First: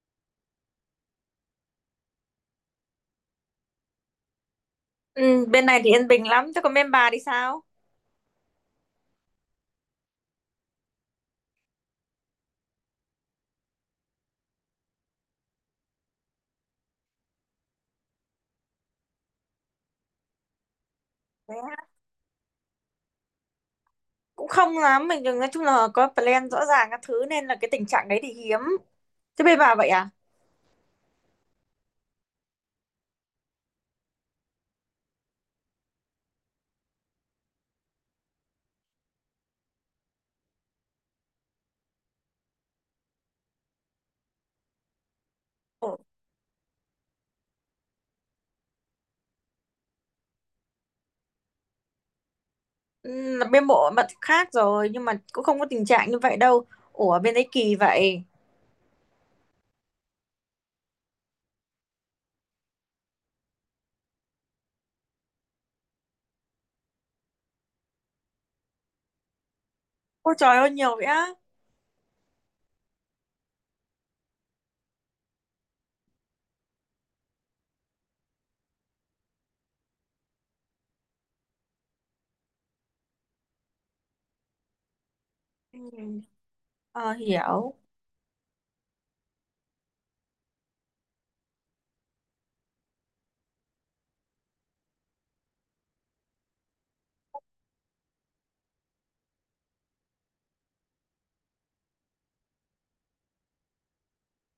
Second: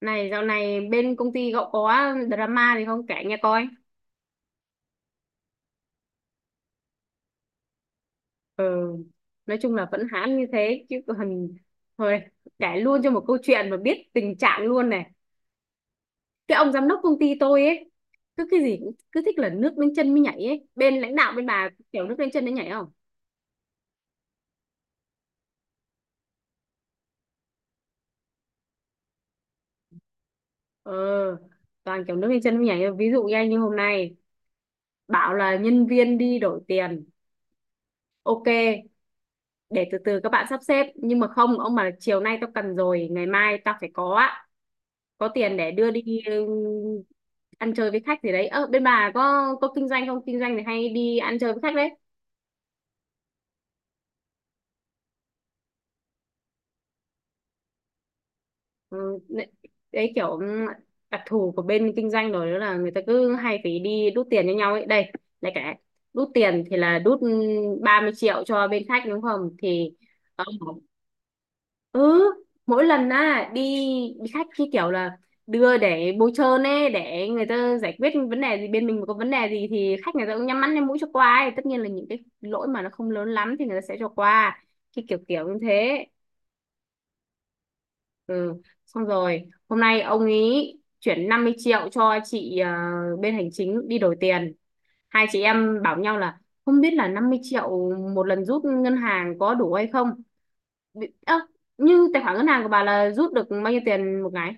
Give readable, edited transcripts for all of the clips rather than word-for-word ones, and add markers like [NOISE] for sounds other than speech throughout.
Này dạo này bên công ty cậu có drama gì không kể nghe coi. Ừ, bên này thì yên bình lắm, chứ còn bên bà thì sao? Ừ, nói chung là vẫn hãm như thế chứ còn thôi, kể luôn cho một câu chuyện mà biết tình trạng luôn này. Cái ông giám đốc công ty tôi ấy cứ cái gì cũng cứ thích là nước đến chân mới nhảy ấy. Bên lãnh đạo bên Thế bà á, kiểu nước đến chân mới nhảy không? cũng không lắm, mình đừng nói chung là có plan rõ ràng các thứ nên là cái tình trạng đấy thì hiếm. Thế bên bà vậy à? Ờ, Toàn kiểu nước lên chân mới nhảy. Ví dụ như anh như hôm nay bảo là nhân viên đi đổi tiền. Ok, để từ từ các bạn sắp xếp. Nhưng mà không, ông bảo là chiều nay tao cần rồi, ngày mai tao phải có tiền để đưa Ủa, đi ăn chơi với khách gì đấy. Ờ Bên bà có kinh doanh không, kinh doanh thì hay đi ăn chơi với khách đấy. ừ, là bên bộ mặt khác rồi nhưng mà cũng không có tình trạng như vậy đâu. Ủa bên đấy kỳ vậy. Ừ, Đấy, kiểu đặc thù của bên kinh doanh rồi, đó là người ta cứ hay phải đi đút tiền cho nhau ấy. Đây lại cả đút tiền, thì là đút 30 triệu cho bên khách đúng không. Thì Ôi ờ, trời ơi nhiều vậy á. ừ Mỗi lần á đi đi khách cái kiểu là đưa để bôi trơn ấy, để người ta giải quyết vấn đề. Gì bên mình mà có vấn đề gì thì khách người ta cũng nhắm mắt nhắm mũi cho qua ấy. Tất nhiên là những cái lỗi mà nó không lớn lắm thì người ta sẽ cho qua, cái kiểu kiểu như thế. Ừ. Ờ, hiểu. Ừ Xong rồi hôm nay ông ý chuyển 50 triệu cho chị bên hành chính đi đổi tiền. Hai chị em bảo nhau là không biết là 50 triệu một lần rút ngân hàng có đủ hay không. Bị- ơ, Như tài khoản ngân hàng của bà là rút được bao nhiêu tiền một ngày?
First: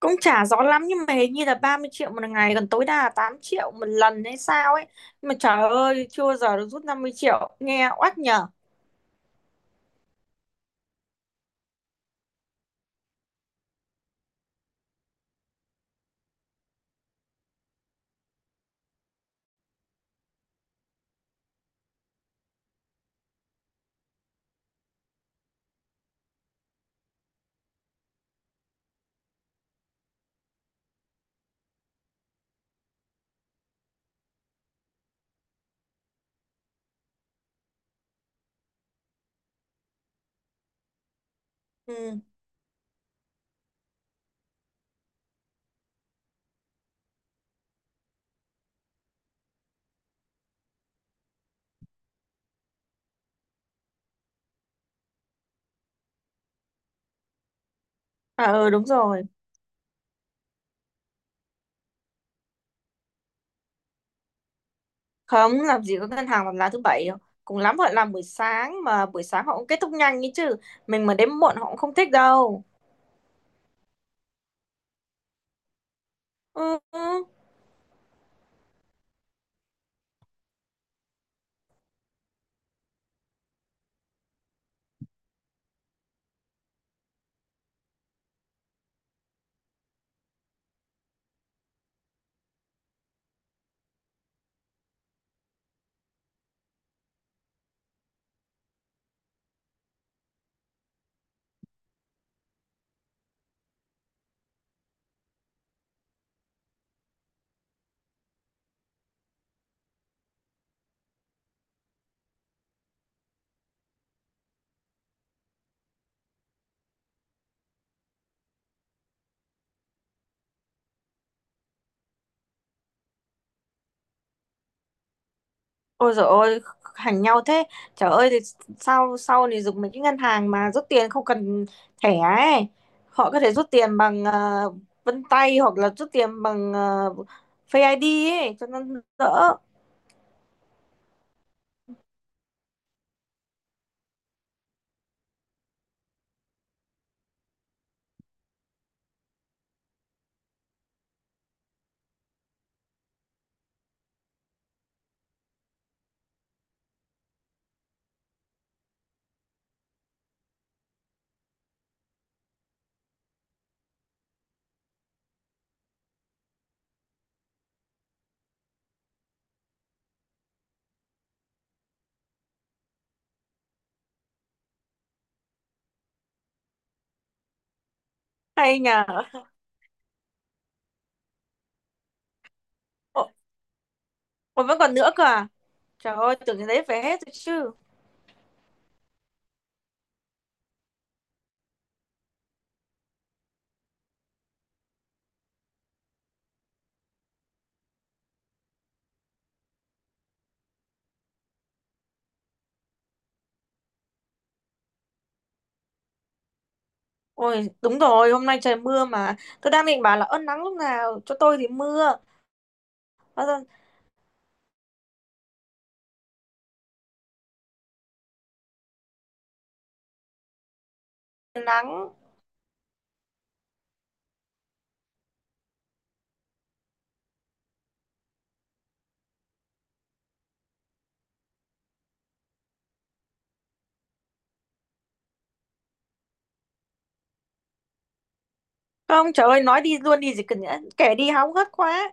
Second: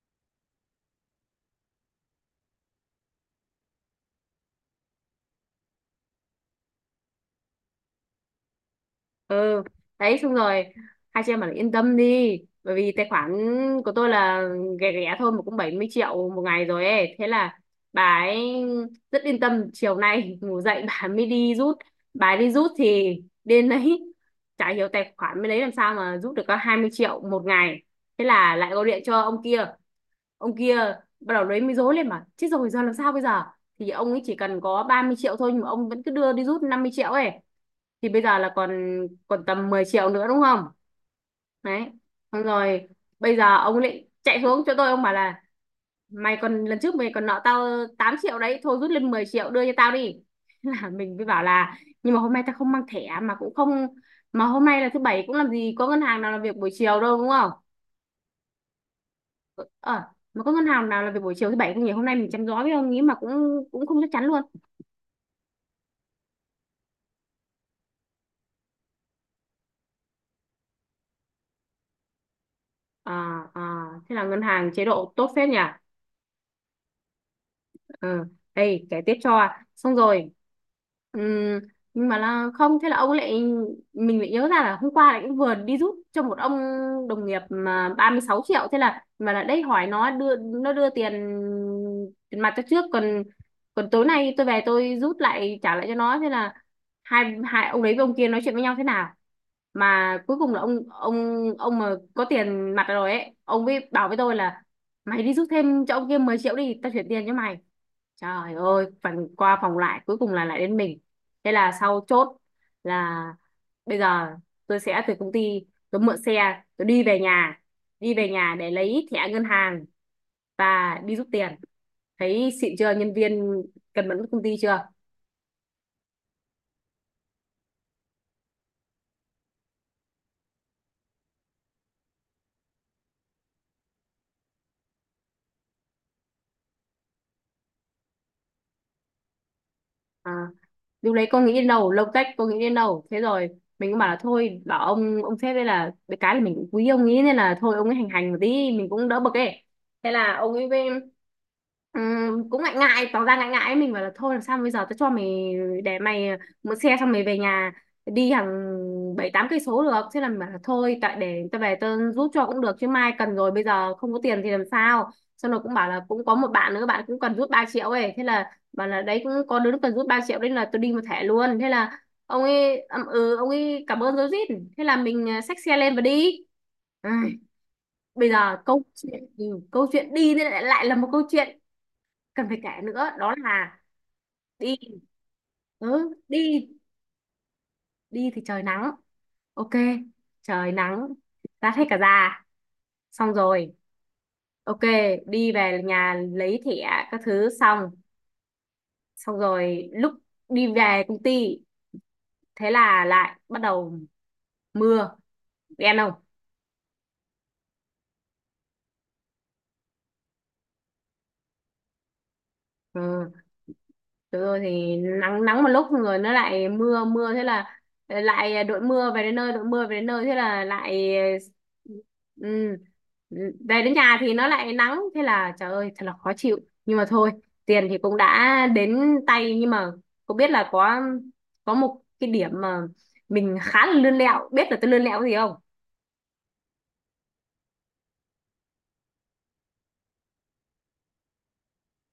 Cũng chả rõ lắm nhưng mà hình như là 30 triệu một ngày còn tối đa là 8 triệu một lần hay sao ấy. Nhưng mà trời ơi chưa bao giờ được rút 50 triệu nghe oách nhở. ừ Đấy, xong rồi hai chị em bảo là yên tâm đi, bởi vì tài khoản của tôi là ghẻ ghẻ thôi mà cũng 70 triệu một ngày rồi ấy. Thế là bà ấy rất yên tâm, chiều nay [LAUGHS] ngủ dậy bà mới đi rút. Bà ấy đi rút thì đến đấy [LAUGHS] chả hiểu tài khoản mới đấy làm sao mà rút được có 20 triệu một ngày. Thế là lại gọi điện cho ông kia, ông kia bắt đầu lấy mới rối lên, mà chết rồi giờ làm sao bây giờ. Thì ông ấy chỉ cần có 30 triệu thôi nhưng mà ông vẫn cứ đưa đi rút 50 triệu ấy. Thì bây giờ là còn còn tầm 10 triệu nữa đúng không. Đấy, Ừ. xong rồi bây giờ ông lại chạy xuống cho tôi, ông bảo là mày còn, lần trước mày còn nợ tao 8 triệu đấy thôi, rút lên 10 triệu đưa cho tao đi. [LAUGHS] Là mình mới bảo là nhưng mà hôm nay tao không mang thẻ, mà cũng không, mà hôm nay là thứ bảy cũng làm gì có ngân hàng nào làm việc buổi chiều đâu đúng không. À, ừ đúng rồi. ờ mà có ngân hàng nào làm việc buổi chiều thứ bảy không nhỉ? Hôm nay mình chăm gió với ông nghĩ mà cũng cũng không chắc chắn luôn. Không, làm gì có ngân hàng làm lá thứ bảy đâu. Cùng lắm họ làm buổi sáng mà buổi sáng họ cũng kết thúc nhanh ấy chứ. Mình mà đến muộn họ cũng không thích đâu. à, à Thế là ngân hàng chế độ tốt phết nhỉ. Ừ. Ừ. ờ Đây kể tiếp cho, xong rồi ừm, nhưng mà là không, thế là ông lại, mình lại nhớ ra là hôm qua lại cũng vừa đi giúp cho một ông đồng nghiệp mà 36 triệu. Thế là mà là đây hỏi nó, đưa nó, đưa tiền tiền mặt cho trước, còn còn tối nay tôi về tôi rút lại trả lại cho nó. Thế là hai hai ông đấy với ông kia nói chuyện với nhau thế nào mà cuối cùng là ông ông mà có tiền mặt rồi ấy ông ấy bảo với tôi là mày đi rút thêm cho ông kia 10 triệu đi, tao chuyển tiền cho mày. Trời ơi, phần qua phòng lại cuối cùng là lại đến mình. Thế là sau chốt là bây giờ tôi sẽ từ công ty tôi mượn xe, tôi đi về nhà để lấy thẻ ngân hàng và đi rút tiền. Thấy xịn chưa, nhân viên cần mẫn với công ty chưa? Ôi dồi ôi, hành nhau thế. Trời ơi, thì sau sau này dùng mấy cái ngân hàng mà rút tiền không cần thẻ ấy. Họ có thể rút tiền bằng vân tay hoặc là rút tiền bằng Face ID ấy, cho nó đỡ. À, lúc đấy con nghĩ đến đâu lông tách con nghĩ đến đâu. Thế rồi mình cũng bảo là thôi, bảo ông sếp đây là cái là mình cũng quý ông ấy nên là thôi, ông ấy hành hành một tí mình cũng đỡ bực ấy. Thế là ông ấy với- cũng ngại ngại, tỏ ra ngại ngại ấy. Mình bảo là thôi làm sao bây giờ, tao cho mày, để mày mượn xe xong mày về nhà đi hàng 7-8 cây số được. Thế là mình bảo là thôi tại để tao về tao giúp cho cũng được, chứ mai cần rồi bây giờ không có tiền thì làm sao. Xong rồi cũng bảo là cũng có một bạn nữa, bạn cũng cần rút 3 triệu ấy. Thế là bảo là đấy cũng có đứa nó cần rút 3 triệu nên là tôi đi một thẻ luôn. Thế là ông ấy ậm ừ, ông ấy cảm ơn rối rít. Thế là mình xách xe lên và đi. Ai, bây giờ Hay câu nhờ. chuyện câu chuyện đi thì lại lại là một câu chuyện cần phải kể nữa, Ồ, đó là ôi, đi, vẫn còn nữa cơ à? Trời ừ, ơi, tưởng cái đi đấy về hết rồi chứ. đi thì trời nắng, ok, trời nắng rát hết cả da. Xong rồi ok, đi về nhà lấy thẻ các thứ xong, xong rồi lúc đi về công ty thế là lại bắt đầu mưa đen không. Ôi, đúng rồi, hôm nay trời mưa mà. Tôi đang định bảo là ơn nắng lúc nào, cho tôi thì mưa. Ừ, Bao giờ được rồi thì nắng nắng một lúc rồi nó lại mưa mưa. Thế là lại đội mưa về đến nơi, đội mưa về đến nơi. Thế là lại nắng. ừ, về đến nhà thì nó lại nắng. Thế là trời ơi thật là khó chịu, nhưng mà thôi, tiền thì cũng đã đến tay. Nhưng mà cũng biết là có một cái điểm mà mình khá là lươn lẹo, biết là tôi lươn lẹo cái gì không? Không, trời ơi, nói đi luôn đi gì cần nhẽ kể đi hóng hớt quá.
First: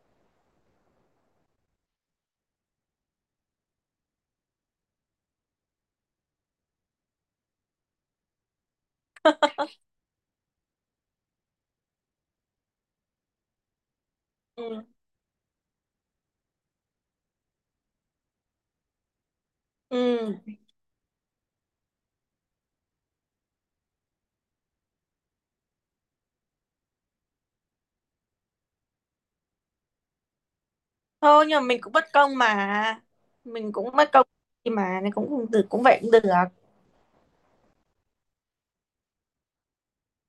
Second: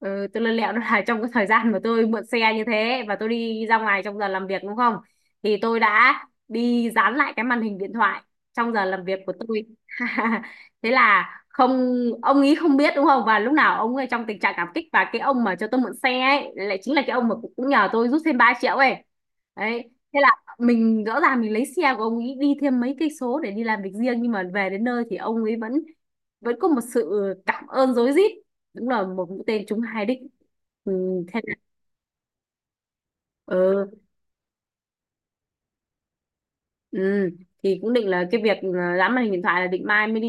Ừ, tôi lơ lẹo đó [LAUGHS] là trong cái thời gian mà tôi mượn xe như thế và tôi đi ra ngoài trong giờ làm việc đúng không? Thì tôi đã đi dán lại cái màn hình điện thoại trong giờ làm việc của tôi. [LAUGHS] Thế là không, ông ý không biết đúng không? Và lúc nào ông ấy trong tình trạng cảm Ừ. kích và cái ông mà cho tôi mượn xe ấy lại chính là cái ông mà cũng cũng nhờ tôi rút thêm 3 triệu ấy. Đấy, Ừ. thế là mình rõ ràng mình lấy xe của ông ấy đi thêm mấy cây số để đi làm việc riêng, nhưng mà về đến nơi thì ông ấy vẫn vẫn có một sự cảm ơn rối rít. Đúng là một mũi tên trúng hai đích. ừ, Thế Thôi là, nhưng mà mình cũng bất công mà. Mình cũng ừ, bất công đi mà, nên cũng cũng được cũng vậy cũng được. ừ. thì cũng định là cái việc là dán màn hình điện thoại là định mai mới đi,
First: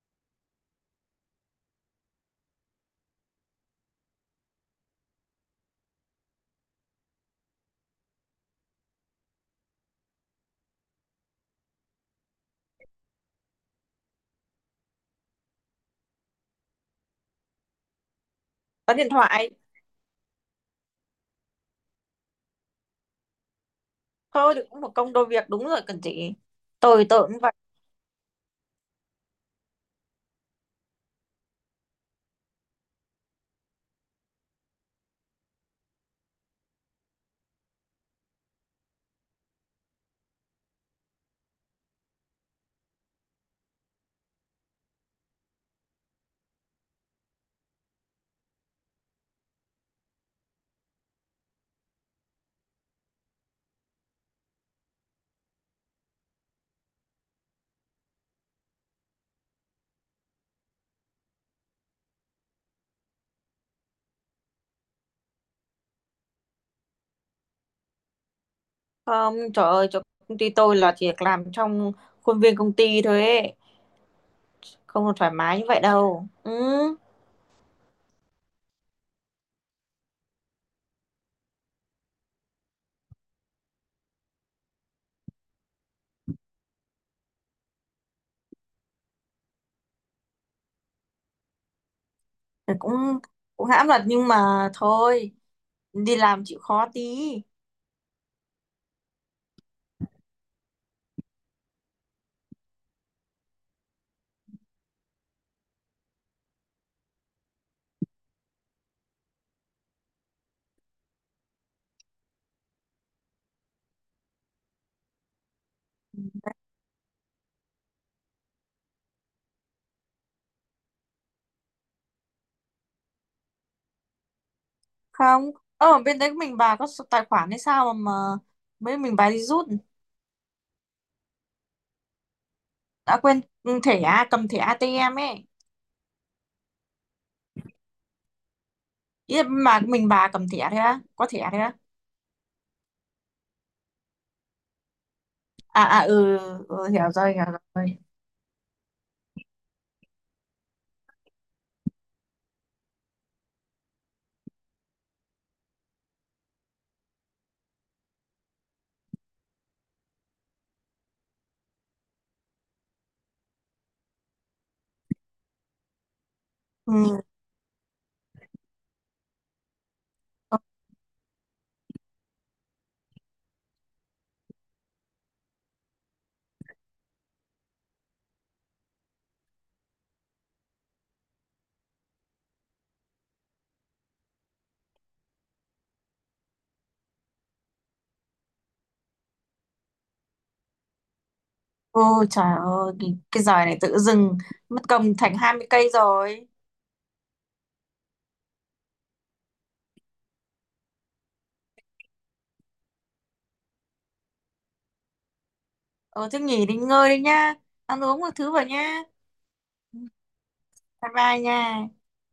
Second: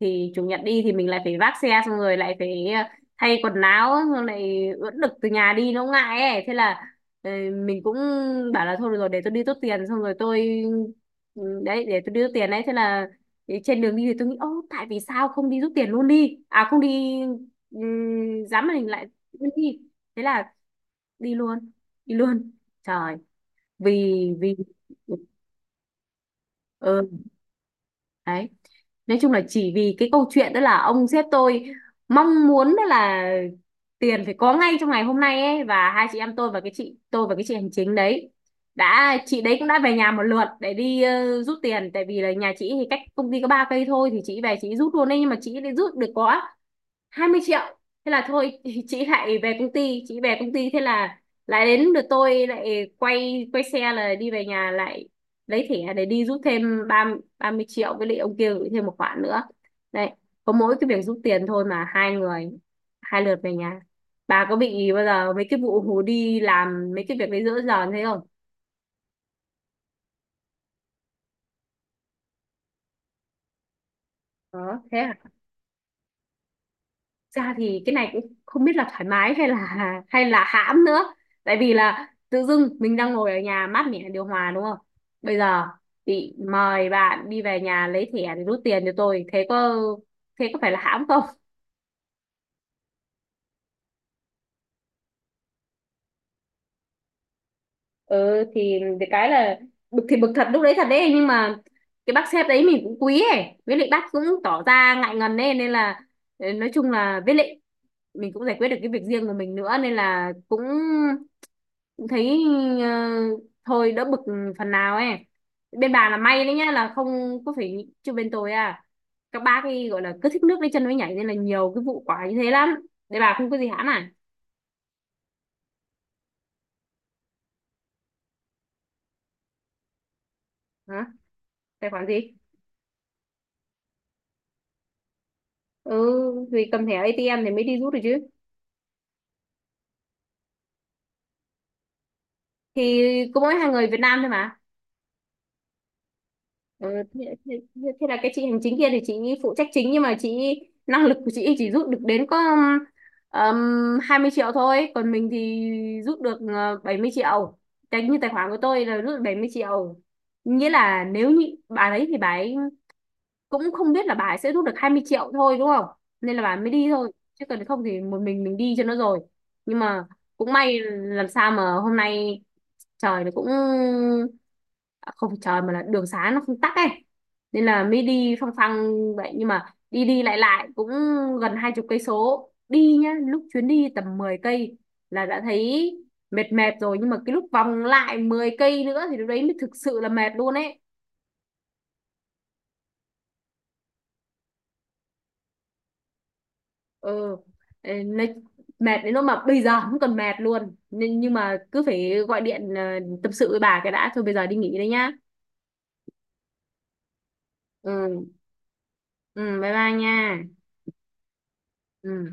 thì chủ nhật đi thì mình lại phải vác xe, xong rồi lại phải thay quần áo, xong lại ướt đực từ nhà đi nó ngại ấy. Thế là ờ, mình cũng bảo là thôi được rồi, để tôi đi tốt tiền xong rồi tôi đấy, để tôi đi rút tiền đấy. Thế là thì trên đường đi thì tôi nghĩ ô tại vì sao không đi rút tiền luôn đi, à không đi dán màn hình Tắt lại điện thoại. luôn đi. Thế là đi luôn, đi luôn trời, vì Thôi vì thì cũng một công đôi việc đúng rồi cần chị. Tôi ừ cũng vậy. đấy, nói chung là chỉ vì cái câu chuyện đó là ông sếp tôi mong muốn đó là tiền phải có ngay trong ngày hôm nay ấy. Và hai chị em tôi và cái chị tôi và cái chị hành chính đấy, đã chị đấy cũng đã về nhà một lượt để đi rút tiền, tại vì là nhà chị thì cách công ty có 3 cây thôi thì chị về chị rút luôn đấy. Nhưng mà chị lại rút được có 20 triệu. Thế là thôi [LAUGHS] chị lại về công ty, chị về công ty. Thế là lại đến lượt tôi lại quay quay xe là đi về nhà lại lấy thẻ để đi rút thêm 30 triệu với lại ông kia gửi thêm một khoản nữa. Đấy, có mỗi cái việc rút tiền thôi mà hai người hai lượt về nhà. Bà có bị bao giờ mấy cái vụ hù đi làm mấy cái việc đấy giữa giờ thế không? Không, trời ơi, chỗ công ty tôi là chỉ làm trong khuôn viên công ty thôi ấy. Có thế Không hả? thoải mái như vậy đâu. Ừ. Ra thì cái này cũng không biết là thoải mái hay là hãm nữa, tại vì là tự dưng mình đang ngồi ở nhà mát mẻ điều hòa đúng không, bây giờ bị mời bạn đi về nhà lấy thẻ để rút tiền cho tôi, thế có, thế có phải là hãm không. Ừ, cũng cũng hãm thật nhưng mà thôi đi làm chịu khó tí Ừ thì cái là bực thì bực thật lúc đấy thật đấy nhưng mà cái bác sếp đấy mình cũng quý ấy, với lại bác cũng tỏ ra ngại ngần ấy, nên là nói chung là với lại mình cũng giải quyết được cái việc riêng của mình nữa, nên là cũng thấy ờ, thôi đỡ bực phần nào ấy. Bên bà là may đấy nhá, là không có phải chứ bên tôi à, các bác ấy gọi là cứ thích nước lấy chân mới nhảy nên là nhiều cái vụ quả như thế lắm. Để bà không có gì hãm à? không ở bên đấy mình bà có số tài khoản hay sao mà mấy mình bà đi rút Hả, tài khoản gì? đã quên thẻ à, cầm thẻ ATM ấy ừ Vì cầm thẻ ATM thì mới đi rút được chứ. ý là mà mình bà cầm thẻ thế á có thẻ thế á Thì có mỗi hai người Việt Nam thôi mà. à à ừ Ờ, thế, hiểu thế, rồi thế là cái chị hành chính kia thì chị phụ trách chính nhưng mà chị, năng lực của chị chỉ rút được đến có 20 triệu thôi. Còn mình thì rút được 70 triệu, tài như tài khoản của tôi là rút được 70 triệu. Nghĩa là nếu như bà đấy thì bà ấy cũng không biết là bà ấy sẽ rút được 20 triệu thôi đúng không, nên là bà ấy mới đi thôi. ừ. Chứ còn không thì một mình đi cho nó rồi. Nhưng mà cũng may làm sao mà hôm nay trời nó cũng à, không phải trời mà là đường xá nó không tắc ấy, nên là mới đi phăng phăng vậy. Nhưng mà đi đi lại lại cũng gần 20 cây số đi nhá. Lúc chuyến đi tầm 10 cây là đã thấy mệt mệt rồi, nhưng mà cái lúc vòng lại 10 cây nữa thì lúc đấy mới thực sự là mệt luôn ấy. Ôi trời ơi cái giời này tự dưng mất công thành 20 cây rồi ừ nói- mệt đến lúc mà bây giờ không còn mệt luôn, nhưng mà cứ phải gọi điện tâm sự với bà cái đã. Thôi bây giờ đi nghỉ đây nhá. ờ thế nghỉ đi ngơi đi nhá ăn uống Ừ. một thứ vào nhá Ừ, bye bye nha. bye bye nha Ừ.